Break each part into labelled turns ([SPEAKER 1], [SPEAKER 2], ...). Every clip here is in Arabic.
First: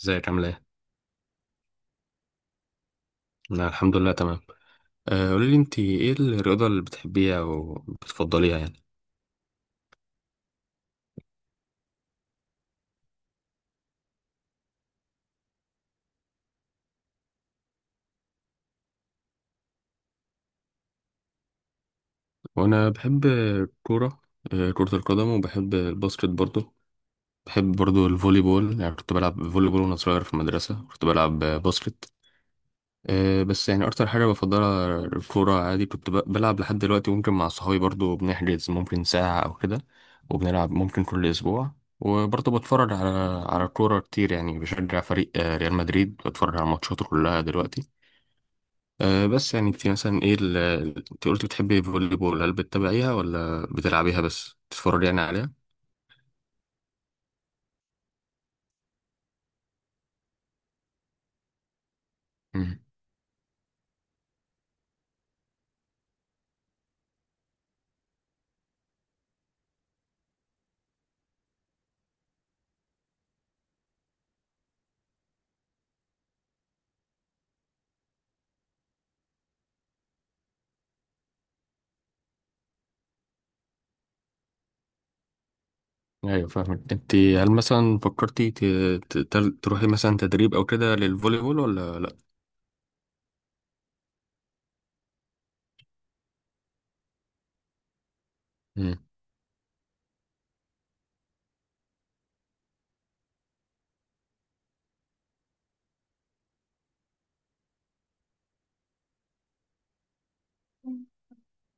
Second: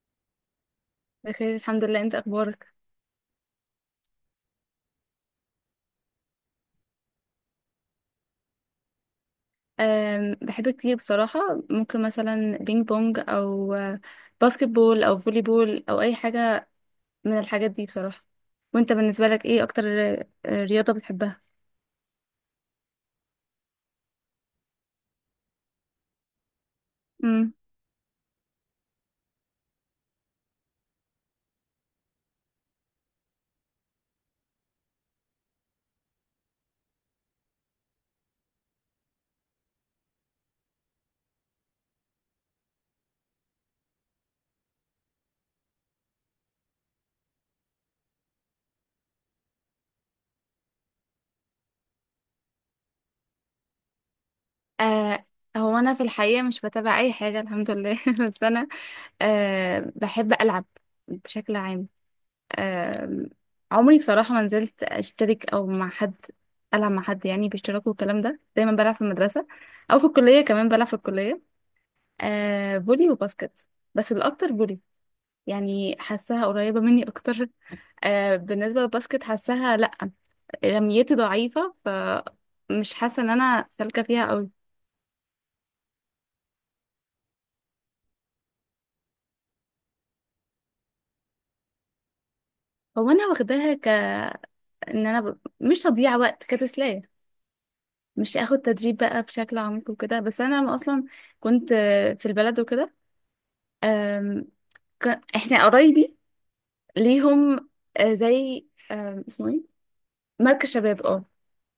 [SPEAKER 1] ازيك عامل ايه؟
[SPEAKER 2] بخير الحمد لله. انت اخبارك؟
[SPEAKER 1] انا الحمد لله تمام. قولي لي، انت ايه الرياضة اللي بتحبيها او بتفضليها يعني؟
[SPEAKER 2] بحب كتير بصراحة. ممكن مثلا بينج بونج او باسكت بول او فولي بول او اي حاجة من الحاجات دي بصراحة. وانت بالنسبة لك ايه اكتر رياضة بتحبها؟
[SPEAKER 1] وانا بحب الكورة، كرة القدم، وبحب الباسكت برضو.
[SPEAKER 2] امم.
[SPEAKER 1] بحب برضو الفولي بول، يعني كنت بلعب فولي بول وانا صغير في المدرسة، كنت بلعب باسكت. بس يعني اكتر حاجه بفضلها الكوره، عادي كنت بلعب لحد دلوقتي، ممكن مع صحابي برضو بنحجز ممكن ساعه او كده، وبنلعب ممكن كل اسبوع. وبرضو بتفرج على الكوره كتير، يعني بشجع فريق ريال مدريد، بتفرج على ماتشاته كلها دلوقتي. بس يعني انت مثلا ايه انت قلت بتحبي الفولي بول، هل بتتابعيها ولا بتلعبيها بس بتتفرجي يعني
[SPEAKER 2] آه،
[SPEAKER 1] عليها؟
[SPEAKER 2] هو انا في الحقيقة مش بتابع اي حاجة الحمد لله بس انا آه بحب العب بشكل عام.
[SPEAKER 1] مم.
[SPEAKER 2] آه، عمري بصراحة ما نزلت اشترك او مع حد العب مع حد يعني باشتراك والكلام ده، دايما بلعب في المدرسة او في الكلية، كمان بلعب في الكلية آه فولي وباسكت، بس الأكتر فولي. يعني حاساها قريبة مني أكتر. آه بالنسبة للباسكت حاساها لأ، رميتي ضعيفة فمش حاسة إن أنا سالكة فيها أوي.
[SPEAKER 1] ايوه فاهمك، انت هل مثلا فكرتي تروحي مثلا تدريب او كده للفولي بول ولا؟
[SPEAKER 2] هو أنا واخداها ك إن أنا ب... مش تضييع وقت كتسلية، مش آخد تدريب
[SPEAKER 1] لا.
[SPEAKER 2] بقى بشكل عميق وكده. بس أنا لما أصلا كنت في البلد وكده، آم، ك... إحنا قرايبي ليهم آه، زي آم، اسمه إيه، مركز شباب. اه،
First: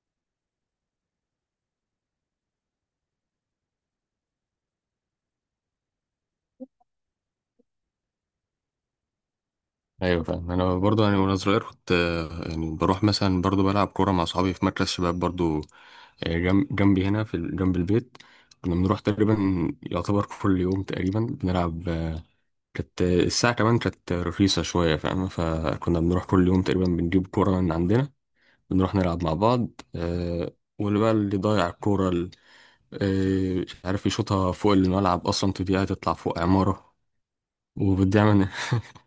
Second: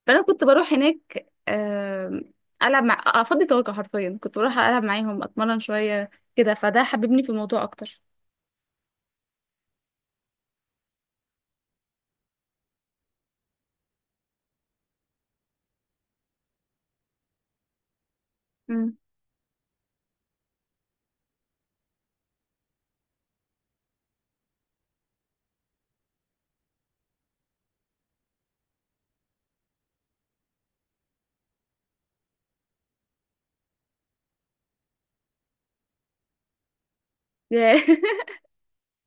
[SPEAKER 2] فانا كنت بروح هناك العب مع افضي طاقه. حرفيا كنت بروح العب معاهم اتمرن شويه كده، فده حببني في الموضوع اكتر.
[SPEAKER 1] ايوه فاهم، انا برضو يعني وانا صغير كنت يعني بروح مثلا برضو بلعب كوره مع اصحابي في مركز شباب برضو. جنب جنبي هنا في جنب البيت، كنا
[SPEAKER 2] مم.
[SPEAKER 1] بنروح تقريبا يعتبر كل يوم تقريبا بنلعب. آه، كانت آه، الساعه كمان كانت رخيصه شويه فاهم، فكنا بنروح كل يوم تقريبا، بنجيب كوره من عندنا بنروح نلعب مع بعض. آه، واللي بقى ضايع الكوره مش عارف يشوطها فوق الملعب، اصلا تضيع تطلع فوق عماره
[SPEAKER 2] ياه،
[SPEAKER 1] وبتضيع مننا.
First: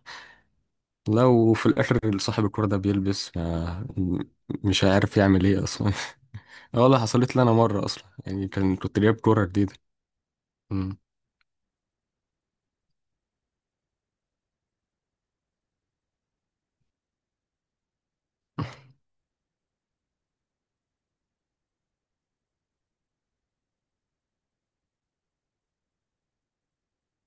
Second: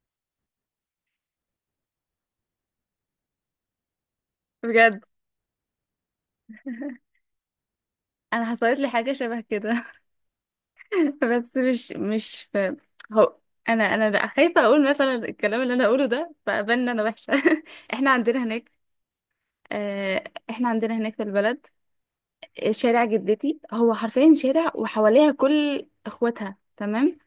[SPEAKER 1] لو في الاخر صاحب الكرة ده بيلبس ما مش
[SPEAKER 2] بجد
[SPEAKER 1] عارف يعمل ايه اصلا. اه والله حصلت لي انا مرة اصلا، يعني
[SPEAKER 2] حصلت لي
[SPEAKER 1] كنت
[SPEAKER 2] حاجه
[SPEAKER 1] جايب
[SPEAKER 2] شبه
[SPEAKER 1] كرة جديدة.
[SPEAKER 2] كده.
[SPEAKER 1] أمم.
[SPEAKER 2] بس مش في، هو انا بقى خايفه اقول مثلا الكلام اللي انا اقوله ده فابان إن انا وحشه. احنا عندنا هناك آه، احنا عندنا هناك في البلد شارع جدتي، هو حرفيا شارع وحواليها كل اخواتها، تمام؟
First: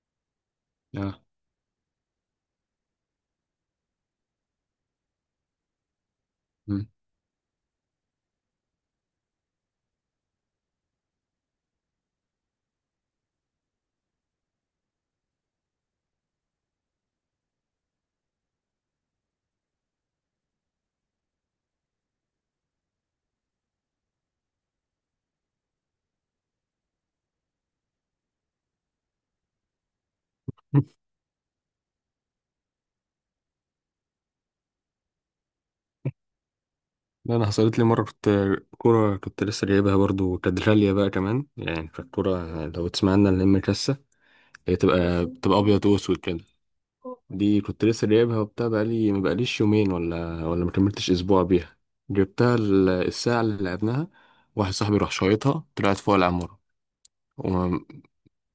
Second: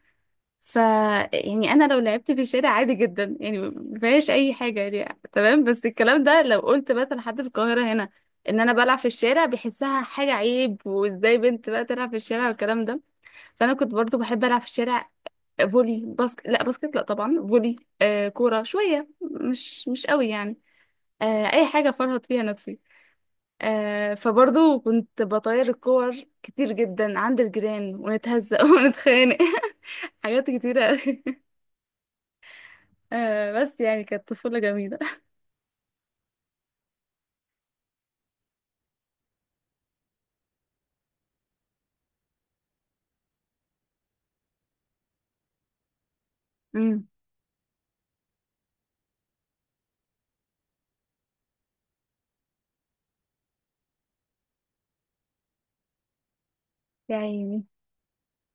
[SPEAKER 2] ف
[SPEAKER 1] اه.
[SPEAKER 2] يعني انا لو لعبت في الشارع عادي جدا يعني مفيهاش اي حاجه، يعني تمام. بس الكلام ده لو
[SPEAKER 1] أمم.
[SPEAKER 2] قلت مثلا حد في القاهره هنا ان انا بلعب في الشارع، بيحسها حاجه عيب. وازاي بنت بقى تلعب في الشارع والكلام ده. فانا كنت برضو بحب العب في الشارع فولي. باسكت لا، باسكت لا طبعا، فولي. آه كوره شويه مش قوي يعني، آه اي حاجه فرهط فيها نفسي. آه فبرضو كنت بطير الكور كتير جدا عند الجيران ونتهزق ونتخانق. حاجات كتيره أوي. آه بس يعني كانت طفولة جميلة.
[SPEAKER 1] لا، انا حصلت لي مرة، كنت لسه جايبها برضو، كانت غالية بقى كمان، يعني كانت كرة لو تسمع عنها، اللي هي مكسة، هي بتبقى ابيض واسود كده.
[SPEAKER 2] امم.
[SPEAKER 1] دي كنت لسه جايبها وبتاع، بقالي، ما بقاليش يومين ولا ما كملتش اسبوع بيها. جبتها الساعة اللي لعبناها، واحد صاحبي راح شايطها طلعت فوق العمارة.
[SPEAKER 2] يا عيني.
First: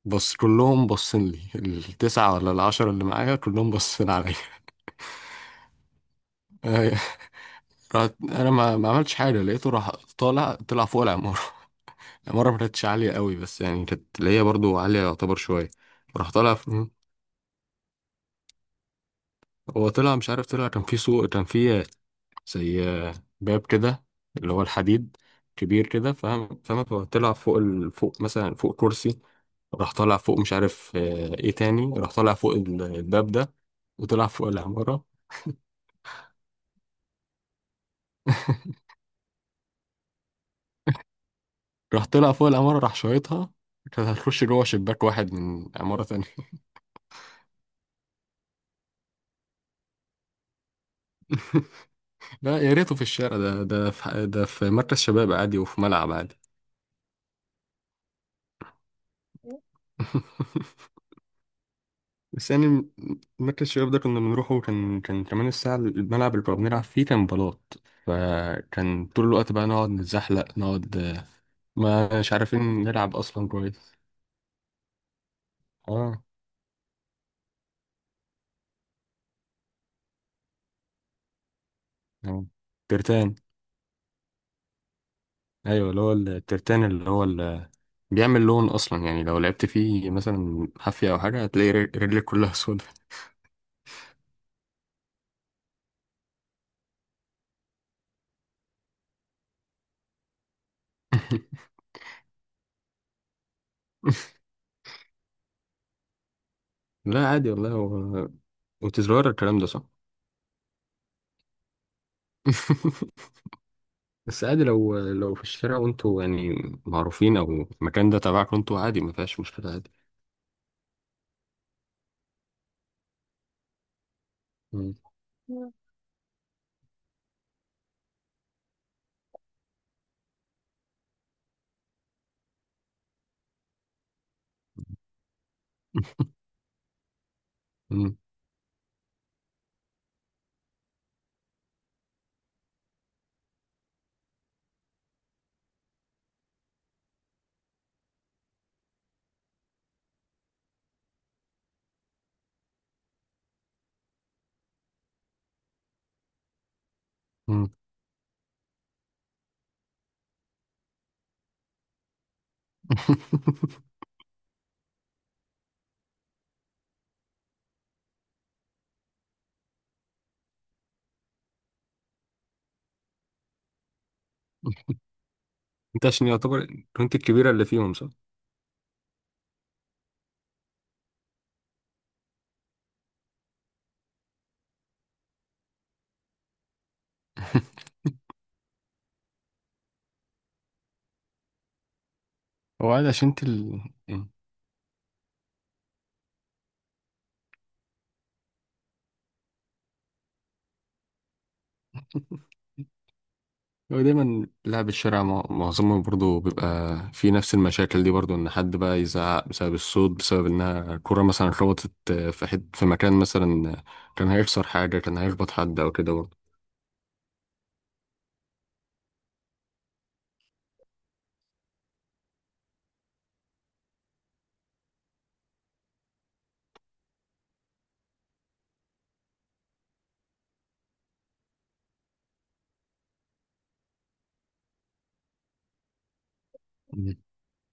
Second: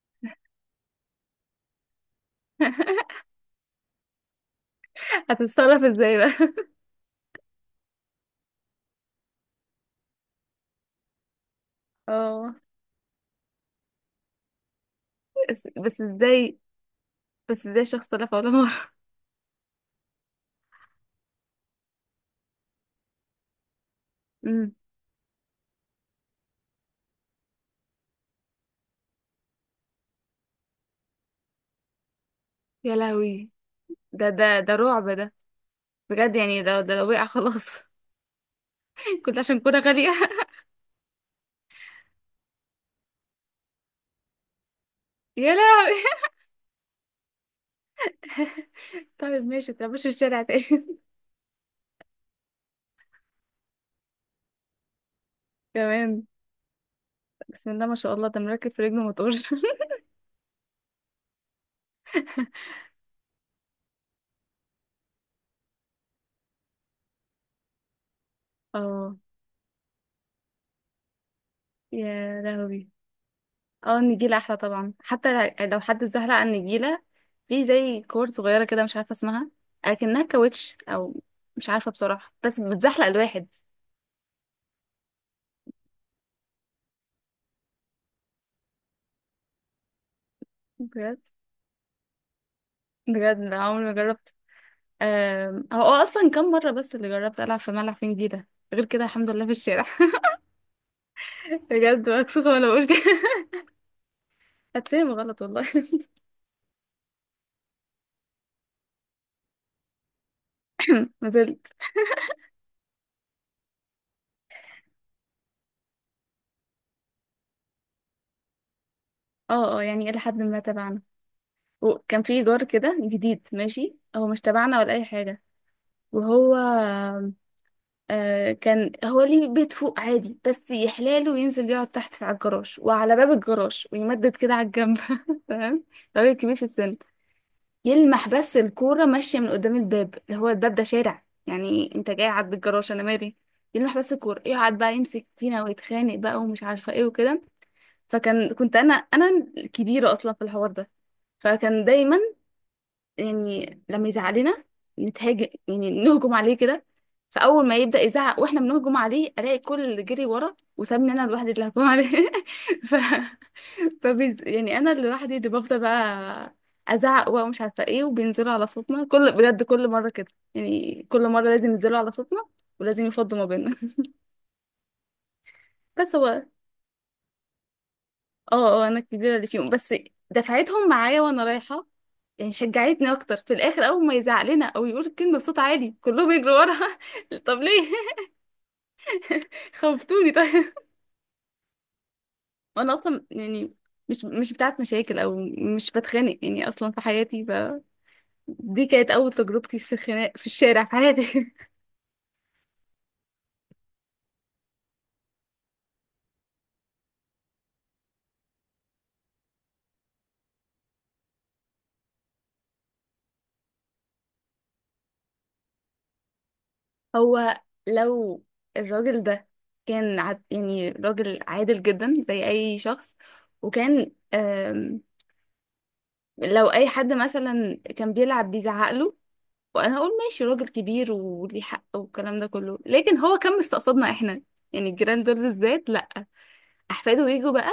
[SPEAKER 1] بص كلهم باصين لي، التسعة ولا العشرة اللي معايا كلهم باصين عليا.
[SPEAKER 2] هتتصرف ازاي بقى؟
[SPEAKER 1] آه، رحت انا ما عملتش حاجة، لقيته راح طالع طلع فوق العمارة. العمارة
[SPEAKER 2] اه.
[SPEAKER 1] ما كانتش عالية قوي، بس يعني كانت اللي هي برضو عالية يعتبر
[SPEAKER 2] بس,
[SPEAKER 1] شوية.
[SPEAKER 2] بس
[SPEAKER 1] راح طالع
[SPEAKER 2] ازاي؟
[SPEAKER 1] ف-
[SPEAKER 2] بس ازاي شخص لا فولا مرة؟
[SPEAKER 1] هو طلع مش عارف، طلع كان في سوق، كان في زي باب كده اللي هو
[SPEAKER 2] امم.
[SPEAKER 1] الحديد، كبير كده فاهم، هو طلع فوق فوق مثلا فوق كرسي، راح طالع فوق، مش عارف ايه تاني، راح طالع فوق
[SPEAKER 2] يا
[SPEAKER 1] الباب
[SPEAKER 2] لهوي.
[SPEAKER 1] ده، وطلع
[SPEAKER 2] ده
[SPEAKER 1] فوق
[SPEAKER 2] ده
[SPEAKER 1] العمارة.
[SPEAKER 2] رعب ده، بجد. يعني ده لو وقع خلاص. كنت عشان كنت غالية.
[SPEAKER 1] راح طلع فوق العمارة راح شايطها، كانت هتخش جوه شباك واحد
[SPEAKER 2] يا
[SPEAKER 1] من
[SPEAKER 2] لهوي.
[SPEAKER 1] عمارة تانية.
[SPEAKER 2] طيب ماشي، متلعبوش في الشارع تاني.
[SPEAKER 1] لا، يا ريته في الشارع، ده في مركز شباب عادي وفي ملعب
[SPEAKER 2] كمان
[SPEAKER 1] عادي.
[SPEAKER 2] بسم الله ما شاء الله، ده مركب في رجله موتور.
[SPEAKER 1] بس يعني مركز الشباب ده كنا بنروحه، كان كان كمان الساعة الملعب اللي كنا بنلعب فيه كان بلاط، فكان
[SPEAKER 2] اه.
[SPEAKER 1] طول الوقت بقى نقعد نتزحلق، نقعد آه، ما مش
[SPEAKER 2] يا
[SPEAKER 1] عارفين
[SPEAKER 2] لهوي.
[SPEAKER 1] نلعب أصلا كويس.
[SPEAKER 2] اه النجيلة احلى طبعا، حتى لو حد
[SPEAKER 1] اه.
[SPEAKER 2] زهق عن النجيلة. في زي كور صغيرة كده مش عارفة اسمها، اكنها كاوتش او مش عارفة بصراحة،
[SPEAKER 1] آه.
[SPEAKER 2] بس بتزحلق
[SPEAKER 1] ترتان،
[SPEAKER 2] الواحد.
[SPEAKER 1] أيوة اللي هو الترتان، اللي هو بيعمل لون اصلا، يعني لو لعبت فيه مثلا حافية او
[SPEAKER 2] بجد؟
[SPEAKER 1] حاجة، هتلاقي رجلك كلها سودة.
[SPEAKER 2] بجد لا عمري ما جربت. هو اصلا كم مرة بس اللي جربت العب في ملعب في نجيلة، غير كده الحمد لله في الشارع. بجد مكسوفة وانا بقول كده. هتفهم غلط والله.
[SPEAKER 1] لا عادي والله، هو وتزرار، الكلام ده صح.
[SPEAKER 2] ما زلت.
[SPEAKER 1] بس عادي، لو في الشارع وانتوا يعني معروفين او المكان ده تبعك وانتوا عادي، ما فيهاش مشكلة،
[SPEAKER 2] اه اه،
[SPEAKER 1] عادي.
[SPEAKER 2] يعني الى حد ما تبعنا، وكان في جار كده جديد ماشي، هو مش تبعنا ولا
[SPEAKER 1] مم.
[SPEAKER 2] اي حاجة. وهو آه كان هو ليه بيت فوق عادي بس يحلاله وينزل يقعد تحت في على الجراج، وعلى باب الجراج ويمدد كده على الجنب تمام؟ راجل كبير في السن.
[SPEAKER 1] مم.
[SPEAKER 2] يلمح بس الكورة ماشية من قدام الباب، اللي هو الباب ده شارع يعني، انت جاي عند الجراج انا مالي؟ يلمح بس الكورة يقعد بقى يمسك فينا ويتخانق بقى ومش عارفة ايه وكده. فكان كنت انا الكبيرة اصلا في الحوار ده، فكان دايما يعني لما يزعلنا نتهاجم، يعني نهجم عليه كده. فاول
[SPEAKER 1] مم.
[SPEAKER 2] ما يبدا يزعق واحنا بنهجم عليه، الاقي كل اللي جري ورا وسابني انا لوحدي اللي هجوم عليه. ف فبيز... يعني انا لوحدي اللي بفضل بقى ازعق بقى ومش عارفه ايه. وبينزلوا على صوتنا، كل بجد كل مره كده يعني، كل مره لازم ينزلوا على صوتنا ولازم يفضوا ما بيننا.
[SPEAKER 1] انت
[SPEAKER 2] بس هو
[SPEAKER 1] عشان
[SPEAKER 2] اه.
[SPEAKER 1] يعتبر كنت الكبيرة اللي فيهم، صح؟
[SPEAKER 2] اه انا الكبيره اللي فيهم، بس دفعتهم معايا وانا رايحه يعني. شجعتني اكتر في الاخر، اول ما يزعق لنا او يقول الكلمه بصوت عالي كلهم يجروا وراها. طب ليه؟ خوفتوني طيب.
[SPEAKER 1] هو
[SPEAKER 2] وانا
[SPEAKER 1] عادي
[SPEAKER 2] اصلا
[SPEAKER 1] عشان انت
[SPEAKER 2] يعني
[SPEAKER 1] ال...
[SPEAKER 2] مش بتاعت مشاكل او مش بتخانق يعني اصلا في حياتي. ف دي كانت اول تجربتي في الخناق في الشارع في حياتي.
[SPEAKER 1] هو دايما لعب الشارع معظمهم برضو بيبقى في نفس المشاكل دي برضو، ان حد بقى يزعق بسبب الصوت، بسبب انها كرة مثلا خبطت في حد في مكان، مثلا كان هيكسر حاجة، كان هيخبط حد او كده برضو.
[SPEAKER 2] هو لو الراجل ده كان عد يعني راجل عادل جدا زي اي شخص، وكان لو اي حد مثلا كان بيلعب بيزعق له، وانا اقول ماشي راجل كبير وليه حق والكلام ده كله. لكن هو كان مستقصدنا احنا يعني، الجيران دول بالذات، لا.
[SPEAKER 1] مم.
[SPEAKER 2] احفاده يجوا بقى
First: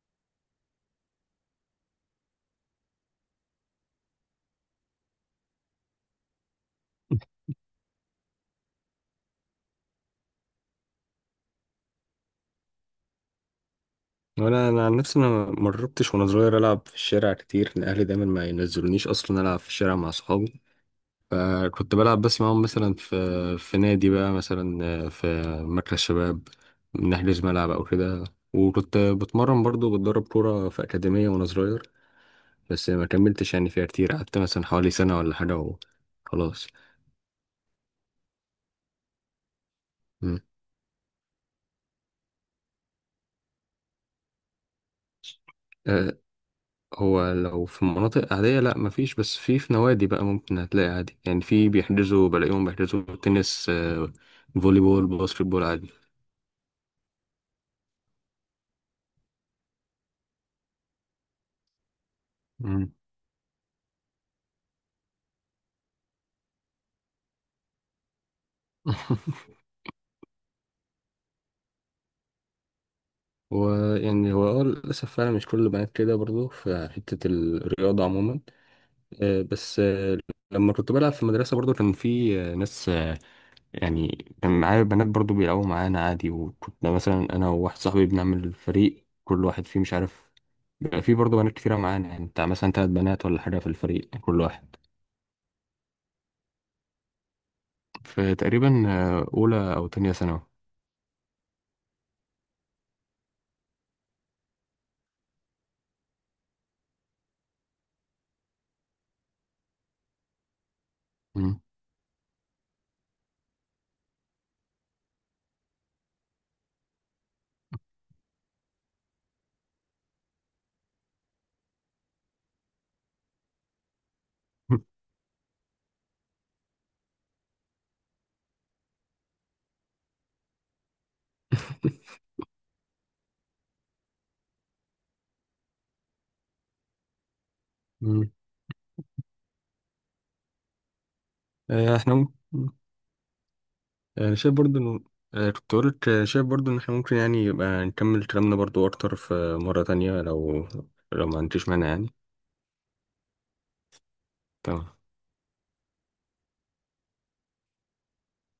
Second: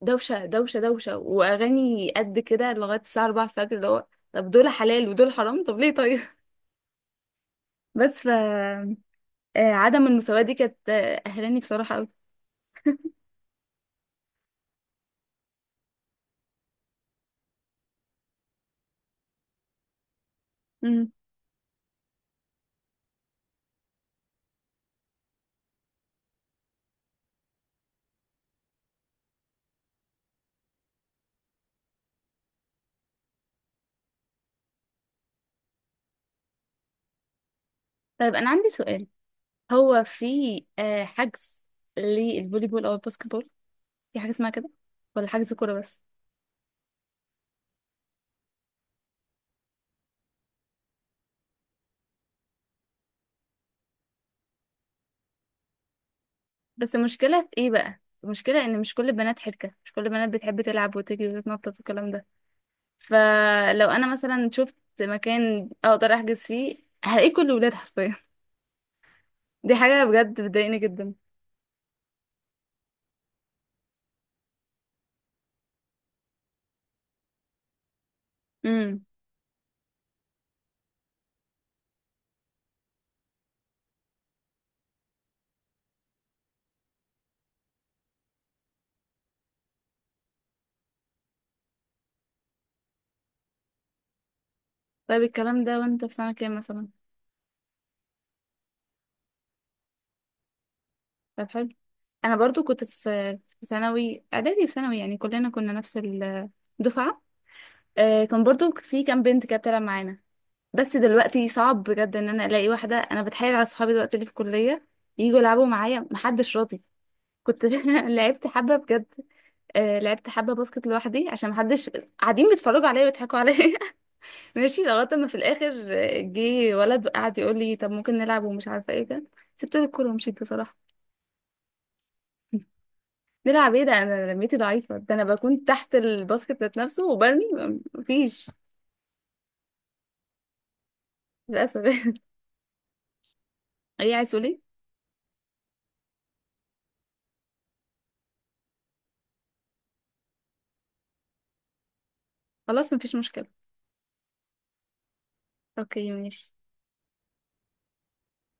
[SPEAKER 2] دوشه دوشه دوشه واغاني قد كده لغايه الساعه 4 الفجر، اللي هو طب دول حلال ودول حرام؟ طب ليه طيب؟ بس ف عدم المساواه دي كانت قهراني بصراحه قوي.
[SPEAKER 1] وانا عن نفسي انا ما جربتش وانا صغير العب في الشارع كتير، الاهلي دايما ما ينزلونيش اصلا العب في الشارع مع صحابي،
[SPEAKER 2] مم.
[SPEAKER 1] فكنت بلعب بس معاهم مثلا في نادي، بقى مثلا في مركز شباب، نحجز ملعب أو كده. وكنت بتمرن برضو بتدرب كورة في أكاديمية وأنا صغير، بس ما كملتش يعني فيها كتير، قعدت مثلا حوالي سنة ولا حاجة وخلاص.
[SPEAKER 2] طيب انا عندي سؤال، هو في
[SPEAKER 1] مم.
[SPEAKER 2] حجز للفولي بول او الباسكت بول؟ في حاجه اسمها كده ولا حجز كوره بس؟
[SPEAKER 1] أه، هو لو في مناطق عادية لأ مفيش، بس في نوادي بقى ممكن هتلاقي عادي، يعني في بيحجزوا، بلاقيهم بيحجزوا تنس، فولي بول، باسكت بول عادي.
[SPEAKER 2] بس المشكلة في ايه بقى؟ المشكلة ان مش كل البنات حركة، مش كل البنات بتحب تلعب وتجري وتتنطط والكلام ده.
[SPEAKER 1] مم.
[SPEAKER 2] فلو انا مثلا شفت مكان اقدر احجز فيه، هلاقيه كل الولاد حرفيا. دي حاجة بجد بتضايقني جدا.
[SPEAKER 1] ويعني هو اه للأسف فعلا مش كل البنات كده برضو في حتة الرياضة عموما.
[SPEAKER 2] امم.
[SPEAKER 1] آه، بس آه، لما كنت بلعب في المدرسة برضو كان في ناس، يعني كان معايا بنات برضو بيلعبوا معانا عادي، وكنا مثلا أنا وواحد صاحبي بنعمل فريق كل واحد فيه مش عارف، بيبقى في برضو بنات كتيرة معانا، يعني بتاع مثلا 3 بنات ولا حاجة في الفريق كل واحد.
[SPEAKER 2] طيب الكلام ده وانت في سنة كام مثلا؟
[SPEAKER 1] فتقريبا أولى أو تانية ثانوي.
[SPEAKER 2] طب حلو، انا برضو كنت في ثانوي، اعدادي وثانوي، يعني كلنا كنا نفس الدفعة. آه كان برضو في كام بنت كده بتلعب معانا، بس دلوقتي
[SPEAKER 1] مم.
[SPEAKER 2] صعب بجد ان انا الاقي واحده. انا بتحايل على صحابي دلوقتي اللي في الكليه يجوا يلعبوا معايا، محدش راضي. كنت لعبت حبه بجد. آه لعبت حبه باسكت لوحدي عشان محدش، قاعدين بيتفرجوا عليا ويضحكوا عليا. ماشي لغايه ما في الاخر جه ولد قعد يقول لي طب ممكن نلعب ومش عارفه ايه كده، سبت له الكوره ومشيت بصراحه. نلعب ايه ده؟ انا لميتي ضعيفه، ده انا بكون تحت الباسكت ذات نفسه وبرمي
[SPEAKER 1] مم.
[SPEAKER 2] مفيش، للاسف.
[SPEAKER 1] آه، احنا مم.
[SPEAKER 2] ايه
[SPEAKER 1] آه،
[SPEAKER 2] عايز
[SPEAKER 1] أنا شايف
[SPEAKER 2] تقولي؟
[SPEAKER 1] برضو إنه، آه، كنت قلت آه، شايف برضو إن إحنا ممكن يعني يبقى نكمل كلامنا برضو أكتر في مرة تانية، لو ما عنديش مانع يعني.
[SPEAKER 2] خلاص مفيش مشكله.
[SPEAKER 1] تمام.
[SPEAKER 2] اوكي ماشي.